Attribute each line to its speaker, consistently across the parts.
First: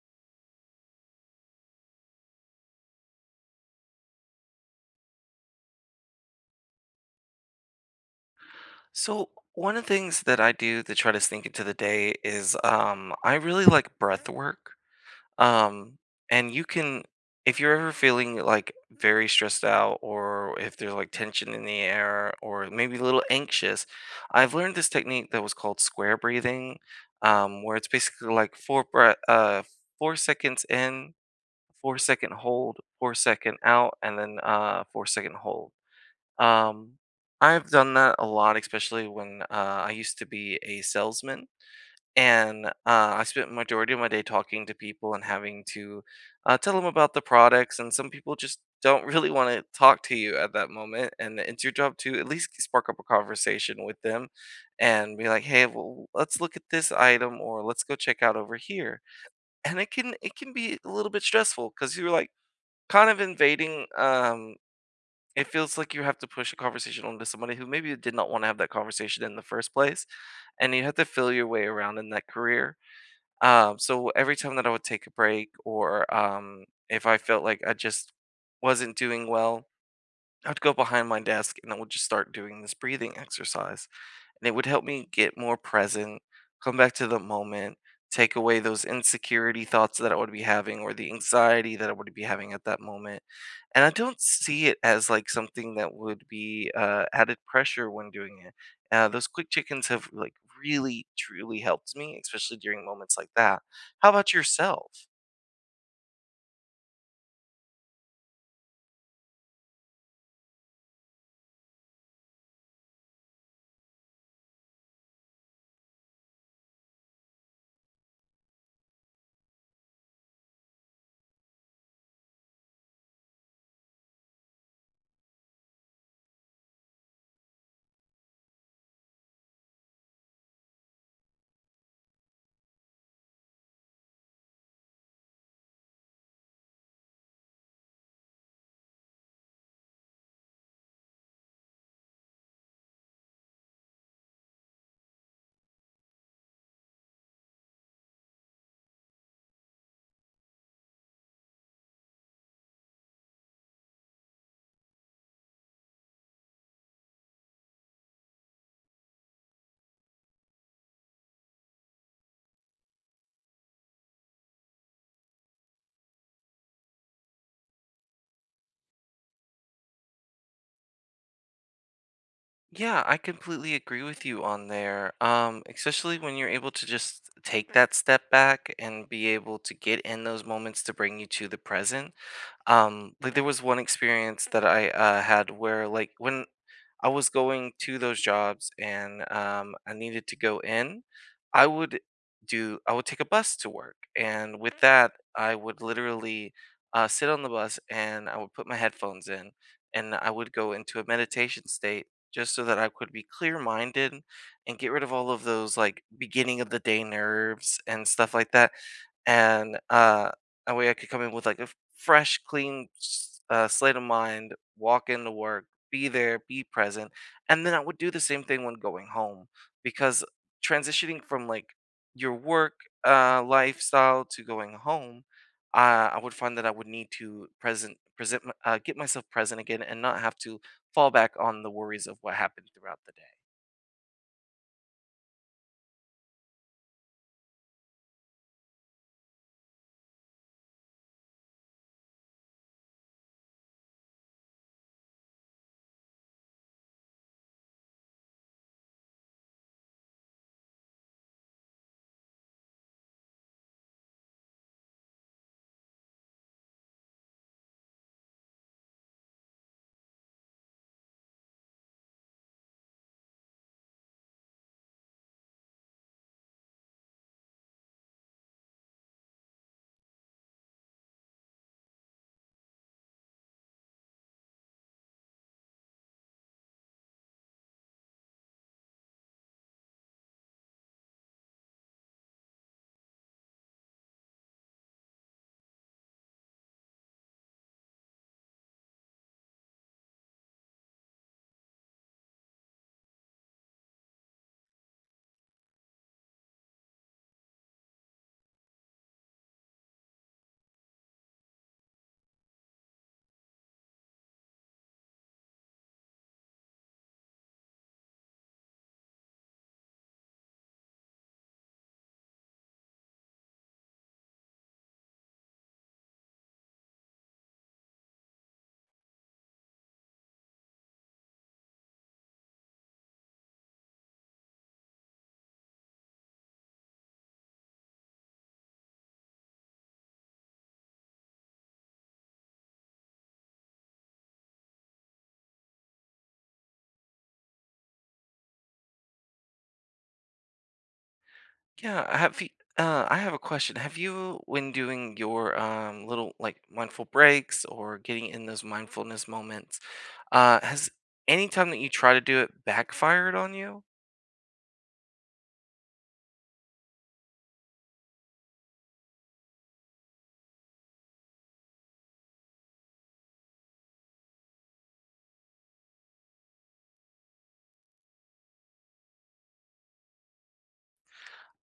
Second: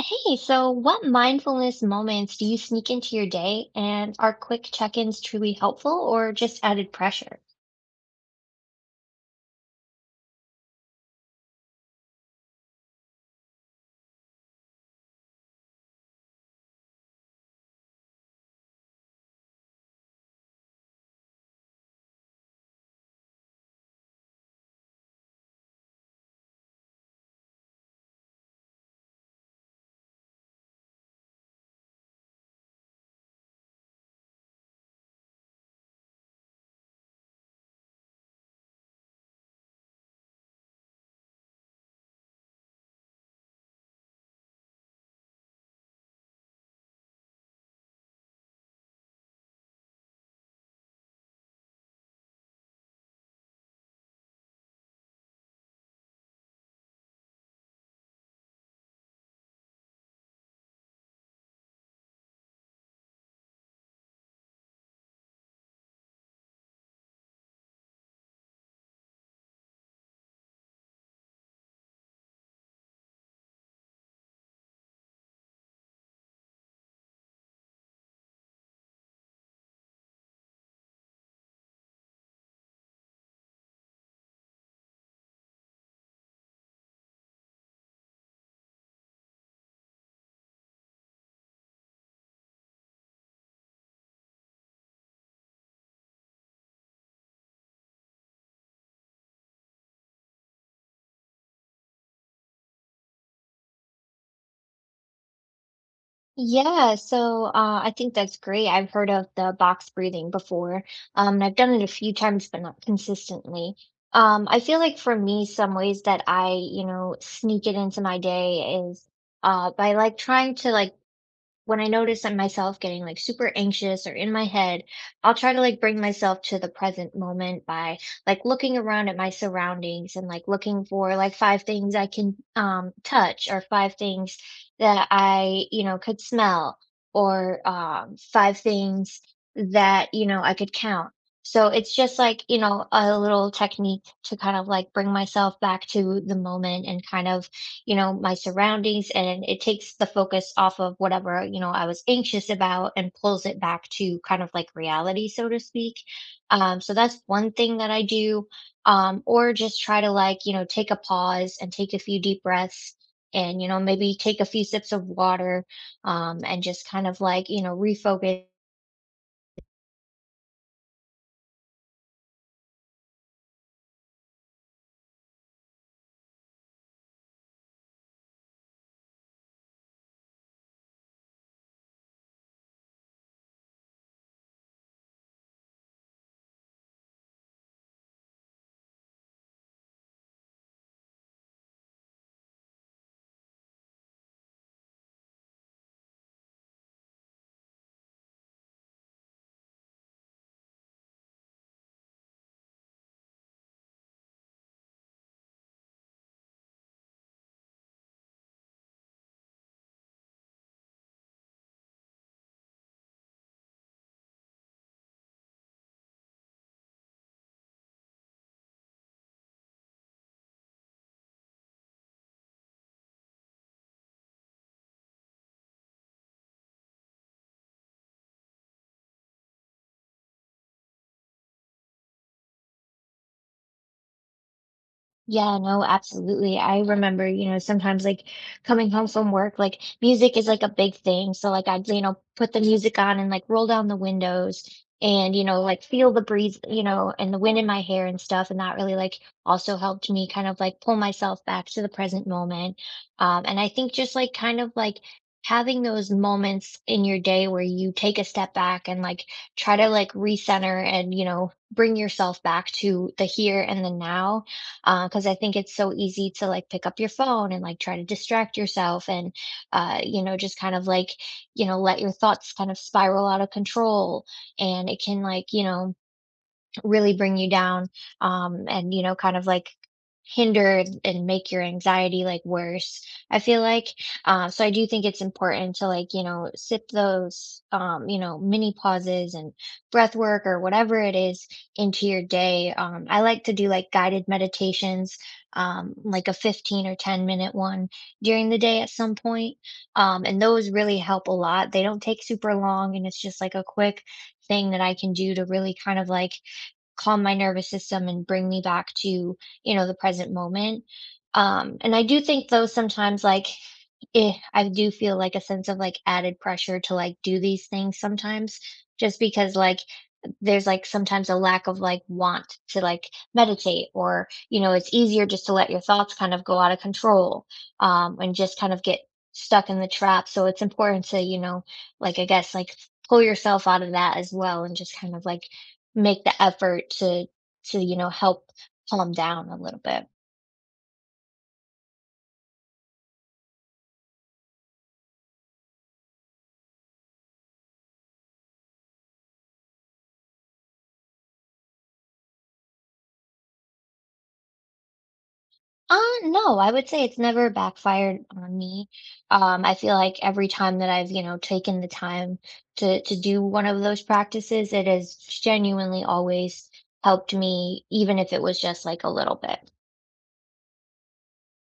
Speaker 1: Hey, so what mindfulness moments do you sneak into your day, and are quick check-ins truly helpful or just added pressure?
Speaker 2: So one of the things that I do to try to sneak into the day is I really like breath work. Um and you can if you're ever feeling like very stressed out or if there's like tension in the air or maybe a little anxious, I've learned this technique that was called square breathing, where it's basically like 4 seconds in, 4 second hold, 4 second out, and then 4 second hold. um, I've done that a lot, especially when I used to be a salesman, and I spent majority of my day talking to people and having to tell them about the products. And some people just don't really want to talk to you at that moment, and it's your job to at least spark up a conversation with them and be like, "Hey, well, let's look at this item, or let's go check out over here." And it can be a little bit stressful because you're like kind of invading. It feels like you have to push a conversation onto somebody who maybe did not want to have that conversation in the first place, and you have to feel your way around in that career. So every time that I would take a break, or if I felt like I just wasn't doing well, I'd go behind my desk and I would just start doing this breathing exercise, and it would help me get more present, come back to the moment, take away those insecurity thoughts that I would be having or the anxiety that I would be having at that moment. And I don't see it as like something that would be added pressure when doing it. Those quick chickens have like really truly helped me, especially during moments like that. How about yourself?
Speaker 1: Yeah, so I think that's great. I've heard of the box breathing before, and I've done it a few times, but not consistently. I feel like for me, some ways that I sneak it into my day is by like trying to like when I notice I'm myself getting like super anxious or in my head, I'll try to like bring myself to the present moment by like looking around at my surroundings and like looking for like five things I can touch or five things that I could smell or five things that, you know, I could count. So it's just like, you know, a little technique to kind of like bring myself back to the moment and kind of, you know, my surroundings, and it takes the focus off of whatever, you know, I was anxious about and pulls it back to kind of like reality, so to speak. So that's one thing that I do. Or just try to like, you know, take a pause and take a few deep breaths and, you know, maybe take a few sips of water, and just kind of like, you know, refocus.
Speaker 2: Yeah, I completely agree with you on there. Especially when you're able to just take that step back and be able to get in those moments to bring you to the present. Like there was one experience that I had where like when I was going to those jobs and I needed to go in, I would I would take a bus to work, and with that, I would literally sit on the bus and I would put my headphones in, and I would go into a meditation state just so that I could be clear minded and get rid of all of those like beginning of the day nerves and stuff like that, and that way I could come in with like a fresh, clean slate of mind, walk into work, be there, be present. And then I would do the same thing when going home because transitioning from like your work lifestyle to going home, I would find that I would need to get myself present again, and not have to fall back on the worries of what happened throughout the day.
Speaker 1: Yeah, no, absolutely. I remember, you know, sometimes like coming home from work, like music is like a big thing. So like I'd, you know, put the music on and like roll down the windows and, you know, like feel the breeze, you know, and the wind in my hair and stuff. And that really like also helped me kind of like pull myself back to the present moment. And I think just like kind of like having those moments in your day where you take a step back and like try to like recenter and, you know, bring yourself back to the here and the now, because I think it's so easy to like pick up your phone and like try to distract yourself, and you know, just kind of like, you know, let your thoughts kind of spiral out of control. And it can, like, you know, really bring you down, and, you know, kind of like hinder and make your anxiety like worse, I feel like. So I do think it's important to, like, you know, sip those you know, mini pauses and breath work or whatever it is into your day. I like to do like guided meditations, like a 15 or 10 minute one during the day at some point. And those really help a lot. They don't take super long, and it's just like a quick thing that I can do to really kind of like calm my nervous system and bring me back to, you know, the present moment. And I do think though sometimes like I do feel like a sense of like added pressure to like do these things sometimes, just because like there's like sometimes a lack of like want to like meditate. Or, you know, it's easier just to let your thoughts kind of go out of control, and just kind of get stuck in the trap. So it's important to, you know, like, I guess like, pull yourself out of that as well and just kind of like make the effort to you know, help calm down a little bit.
Speaker 2: Yeah, I have. I have a question. Have you, when doing your little like mindful breaks or getting in those mindfulness moments, has any time that you try to do it backfired on you?
Speaker 1: Uh, no, I would say it's never backfired on me. I feel like every time that I've, you know, taken the time to do one of those practices, it has genuinely always helped me, even if it was just like a little bit.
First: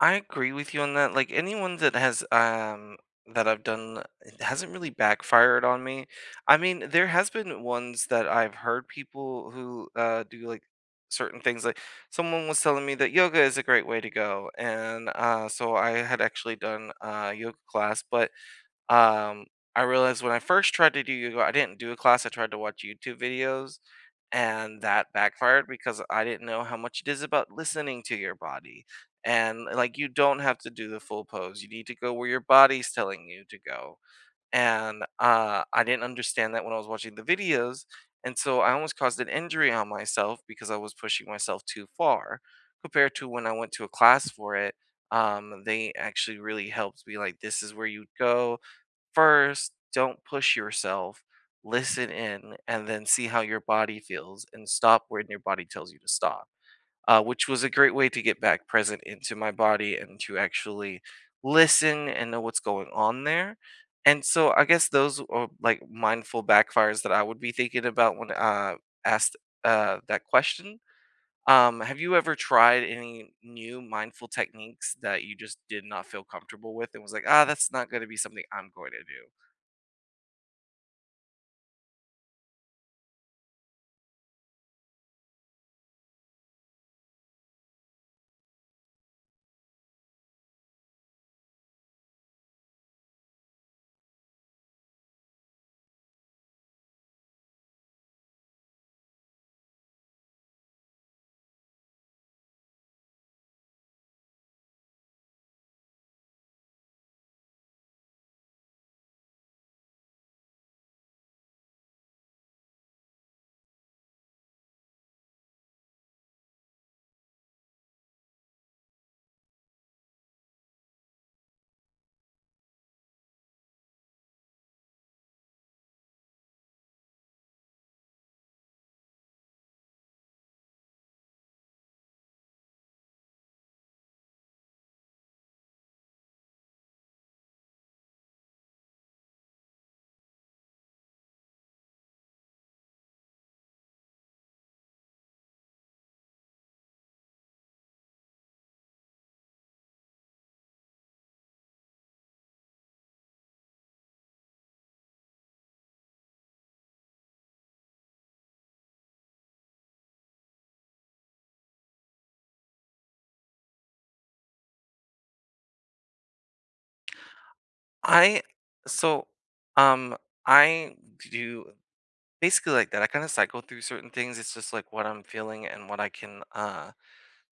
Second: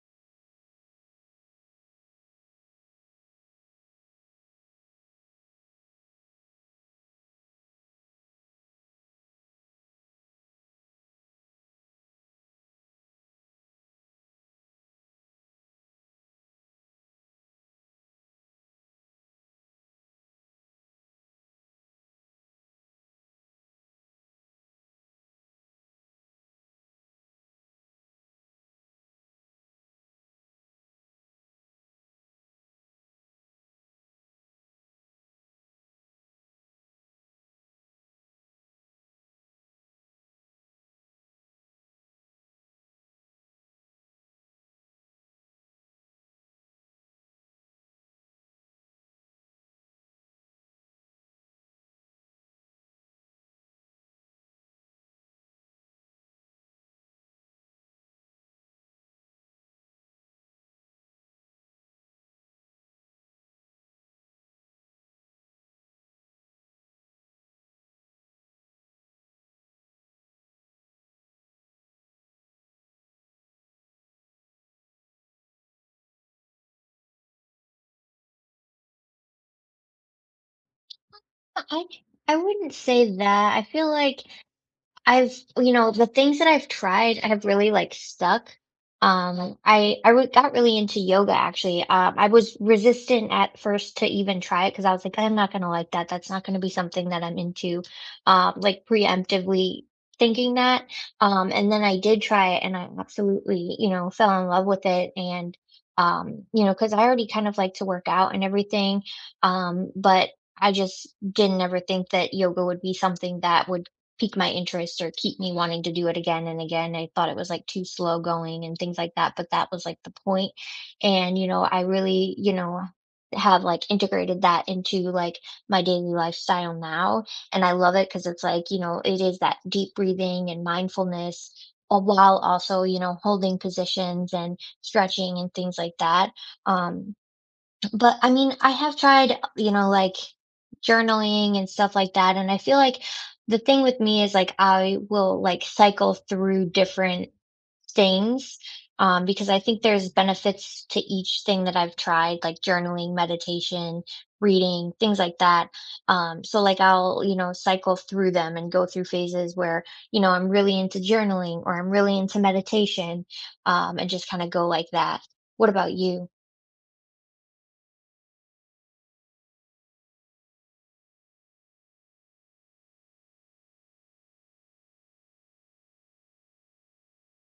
Speaker 2: I agree with you on that. Like anyone that has that I've done it hasn't really backfired on me. I mean, there has been ones that I've heard people who do like certain things like someone was telling me that yoga is a great way to go, and so I had actually done a yoga class, but um, I realized when I first tried to do yoga, I didn't do a class. I tried to watch YouTube videos, and that backfired because I didn't know how much it is about listening to your body. And like, you don't have to do the full pose. You need to go where your body's telling you to go. And I didn't understand that when I was watching the videos. And so I almost caused an injury on myself because I was pushing myself too far compared to when I went to a class for it. They actually really helped me, like, this is where you go. First, don't push yourself, listen in, and then see how your body feels and stop when your body tells you to stop, which was a great way to get back present into my body and to actually listen and know what's going on there. And so I guess those are like mindful backfires that I would be thinking about when asked that question. Have you ever tried any new mindful techniques that you just did not feel comfortable with and was like, ah, that's not going to be something I'm going to do?
Speaker 1: I I wouldn't say that. I feel like I've, you know, the things that I've tried have really, like, stuck. Um, I re got really into yoga, actually. I was resistant at first to even try it because I was like, "I'm not gonna like that. That's not gonna be something that I'm into," like, preemptively thinking that. And then I did try it, and I absolutely, you know, fell in love with it. And, you know, because I already kind of like to work out and everything, but I just didn't ever think that yoga would be something that would pique my interest or keep me wanting to do it again and again. I thought it was like too slow going and things like that, but that was like the point. And, you know, I really, you know, have like integrated that into like my daily lifestyle now. And I love it because it's like, you know, it is that deep breathing and mindfulness, while also, you know, holding positions and stretching and things like that. Um, but I mean, I have tried, you know, like journaling and stuff like that. And I feel like the thing with me is like I will like cycle through different things, because I think there's benefits to each thing that I've tried, like journaling, meditation, reading, things like that. So like I'll, you know, cycle through them and go through phases where, you know, I'm really into journaling or I'm really into meditation, and just kind of go like that. What about you?
Speaker 2: I so um I do basically like that. I kind of cycle through certain things. It's just like what I'm feeling and what I can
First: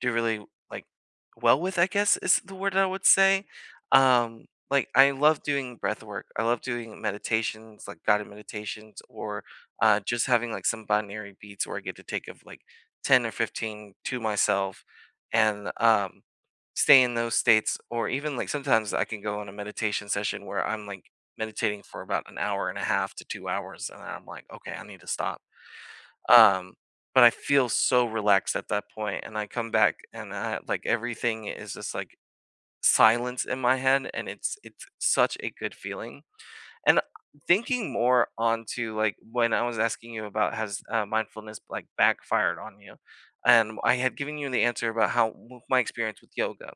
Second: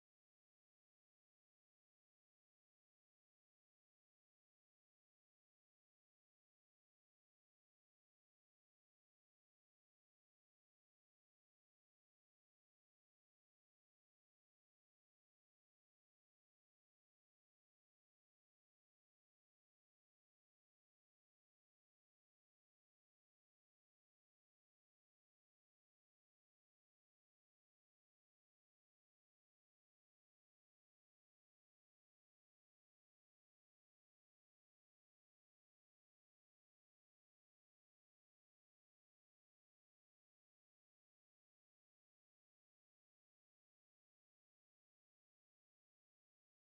Speaker 2: do really like well with, I guess is the word I would say. Like I love doing breath work. I love doing meditations, like guided meditations, or just having like some binary beats where I get to take of like 10 or 15 to myself and stay in those states. Or even like sometimes I can go on a meditation session where I'm like meditating for about an hour and a half to 2 hours. And then I'm like, okay, I need to stop. Um, but I feel so relaxed at that point, and I come back and I, like everything is just like silence in my head, and it's such a good feeling. And thinking more onto like when I was asking you about has mindfulness like backfired on you, and I had given you the answer about how my experience with yoga.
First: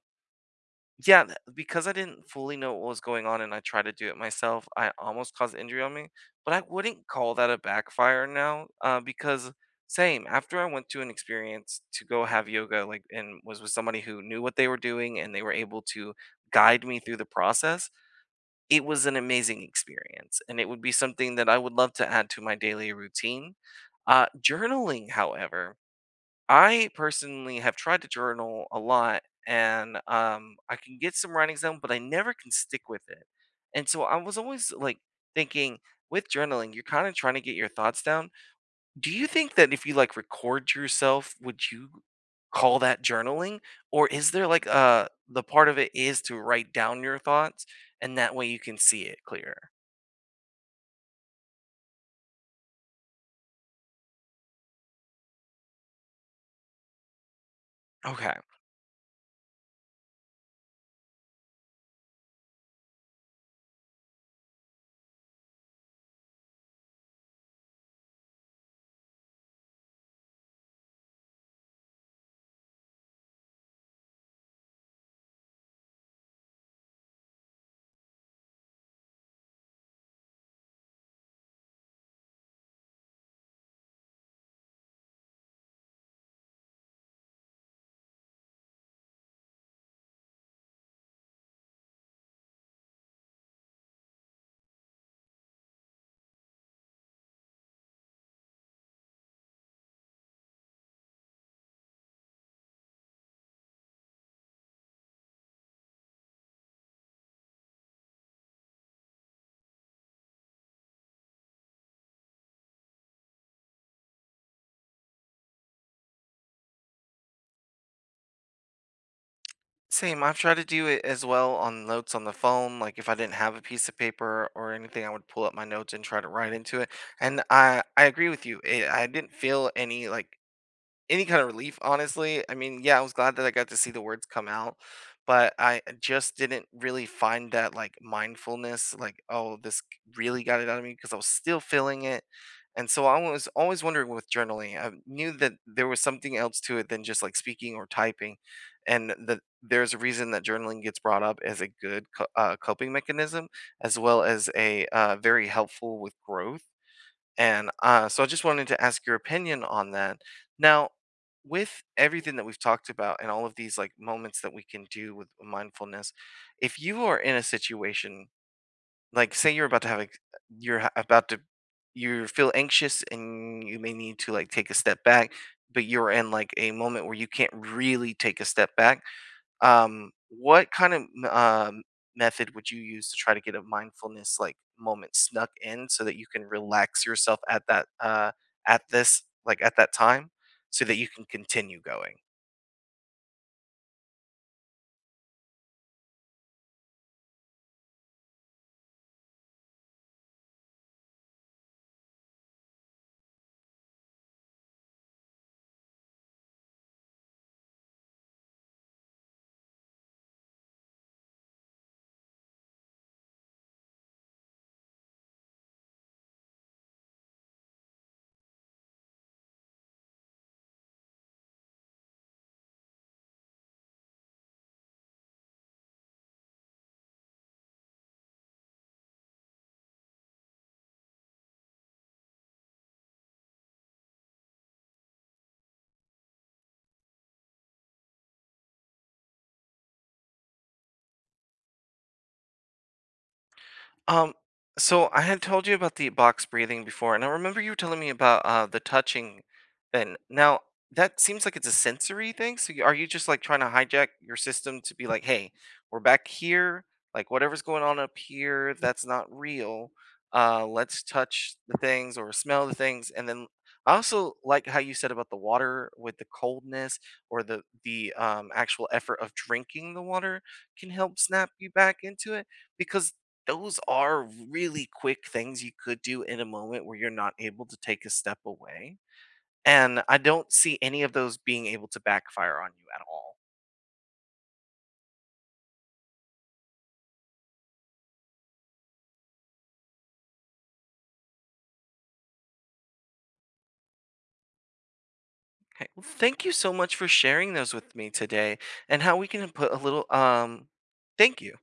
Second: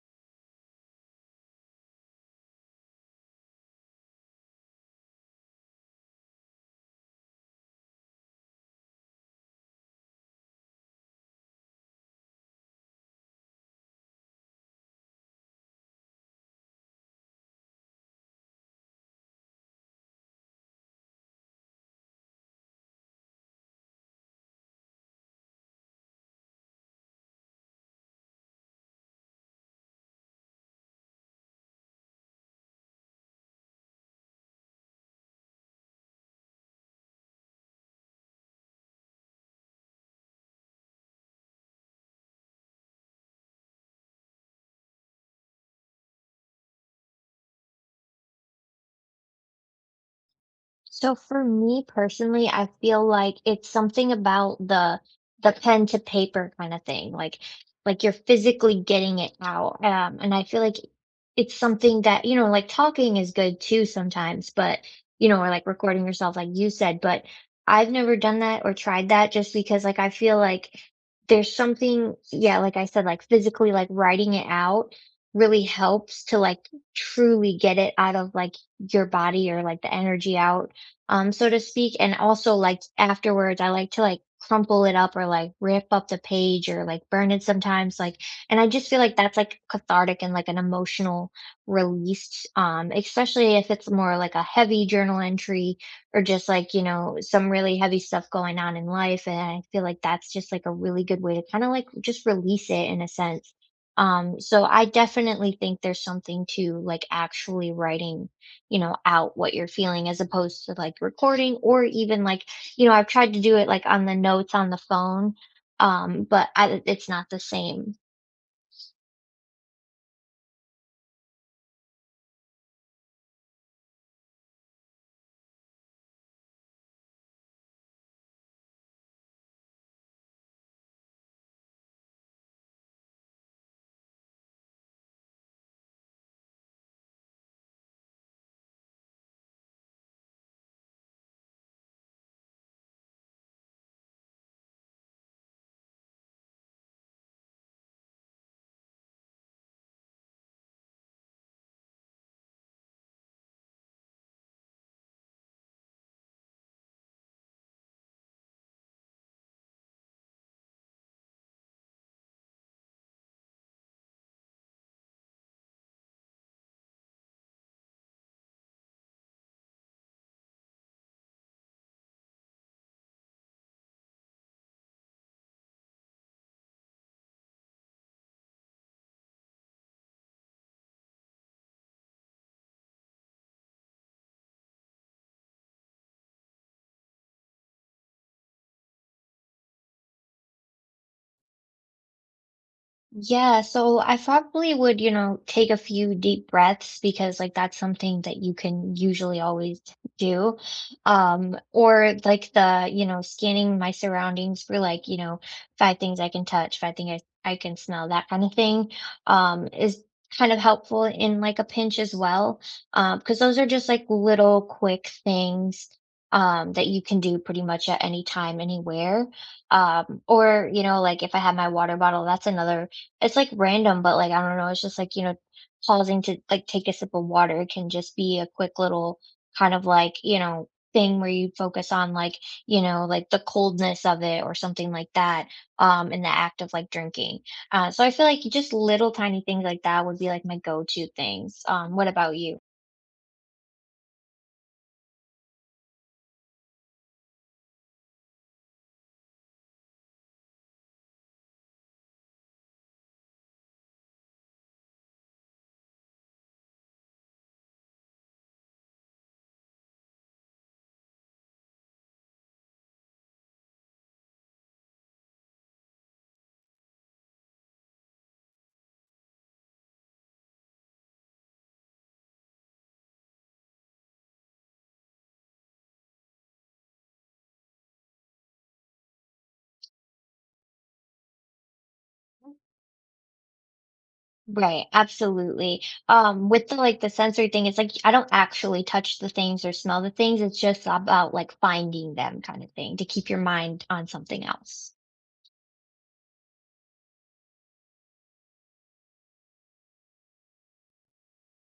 Speaker 2: Yeah, because I didn't fully know what was going on and I tried to do it myself, I almost caused injury on me. But I wouldn't call that a backfire now, because same after I went to an experience to go have yoga, like, and was with somebody who knew what they were doing and they were able to guide me through the process. It was an amazing experience, and it would be something that I would love to add to my daily routine. Journaling, however. I personally have tried to journal a lot, and I can get some writings down, but I never can stick with it. And so I was always like thinking with journaling, you're kind of trying to get your thoughts down. Do you think that if you like record yourself, would you call that journaling? Or is there like the part of it is to write down your thoughts and that way you can see it clearer?
Speaker 1: So for me personally, I feel like it's something about the pen to paper kind of thing, like you're
Speaker 2: Okay.
Speaker 1: physically getting it out. And I feel like it's something that, you know, like talking is good too sometimes, but, you know, or like recording yourself like you said, but I've never done that or tried that just because like I feel like there's something, yeah, like I said, like physically like writing it out really helps to like truly get it out of like your body or like the energy out, so to speak. And also, like afterwards, I like to like crumple it up or like rip up the page or like burn it sometimes. Like, and I just feel like that's like cathartic and like an emotional release, especially if it's more like a heavy journal entry or just like, you know, some really heavy stuff going on in life. And I feel like that's just like a really good way to kind of like just release it in a sense. So I definitely think there's something to like actually writing, you know, out what you're feeling as opposed to like recording or even like, you know, I've tried to do it like on the notes on the phone, but I, it's not the same.
Speaker 2: Same. I've tried to do it as well on notes on the phone. Like if I didn't have a piece of paper or anything, I would pull up my notes and try to write into it. And I agree with you. It, I didn't feel any like any kind of relief, honestly. I mean, yeah, I was glad that I got to see the words come out, but I just didn't really find that like mindfulness, like, oh, this really got it out of me because I was still feeling it. And so I was always wondering with journaling, I knew that there was something else to it than just like speaking or typing. And that there's a reason that journaling gets brought up as a good coping mechanism, as well as a very helpful with growth. And so I just wanted to ask your opinion on that. Now, with everything that we've talked about and all of these like moments that we can do with mindfulness, if you are in a situation, like say you're about to have a you're ha- about to you feel anxious and you may need to like take a step back, but you're in like a moment where you can't really take a step back, what kind of method would you use to try to get a mindfulness like moment snuck in so that you can relax yourself at that at this like at that time so that you can continue going?
Speaker 1: Yeah, so I probably would, you know, take a few deep breaths because like that's something that you can usually always do. Or like the, you know, scanning my surroundings for like, you know, five things I can touch, five things I can smell, that kind of thing, is kind of helpful in like a pinch as well. Because those are just like little quick things that you can do pretty much at any time, anywhere. Or, you know, like if I have my water bottle, that's another, it's, like, random, but, like, I don't know, it's just, like, you know, pausing to, like, take a sip of water can just be a quick little kind of, like, you know, thing where you focus on, like, you know, like, the coldness of it or something like that, in the act of, like, drinking. So I feel like just little tiny things like that would be, like, my go-to things. What about you?
Speaker 2: Um, so I had told you about the box breathing before, and I remember you telling me about the touching thing. Now, that seems like it's a sensory thing. Are you just like trying to hijack your system to be like, hey, we're back here, like whatever's going on up here, that's not real. Let's touch the things or smell the things, and then I also like how you said about the water with the coldness or the actual effort of drinking the water can help snap you back into it because those are really quick things you could do in a moment where you're not able to take a step away. And I don't see any of those being able to backfire on you at all.
Speaker 1: Right, absolutely. With the, like, the sensory thing, it's like I don't actually touch the things or smell the things, it's just about, like, finding them kind of thing to keep your mind on something else.
Speaker 2: Okay. Well, thank you so much for sharing those with me today and how we can put a little thank you.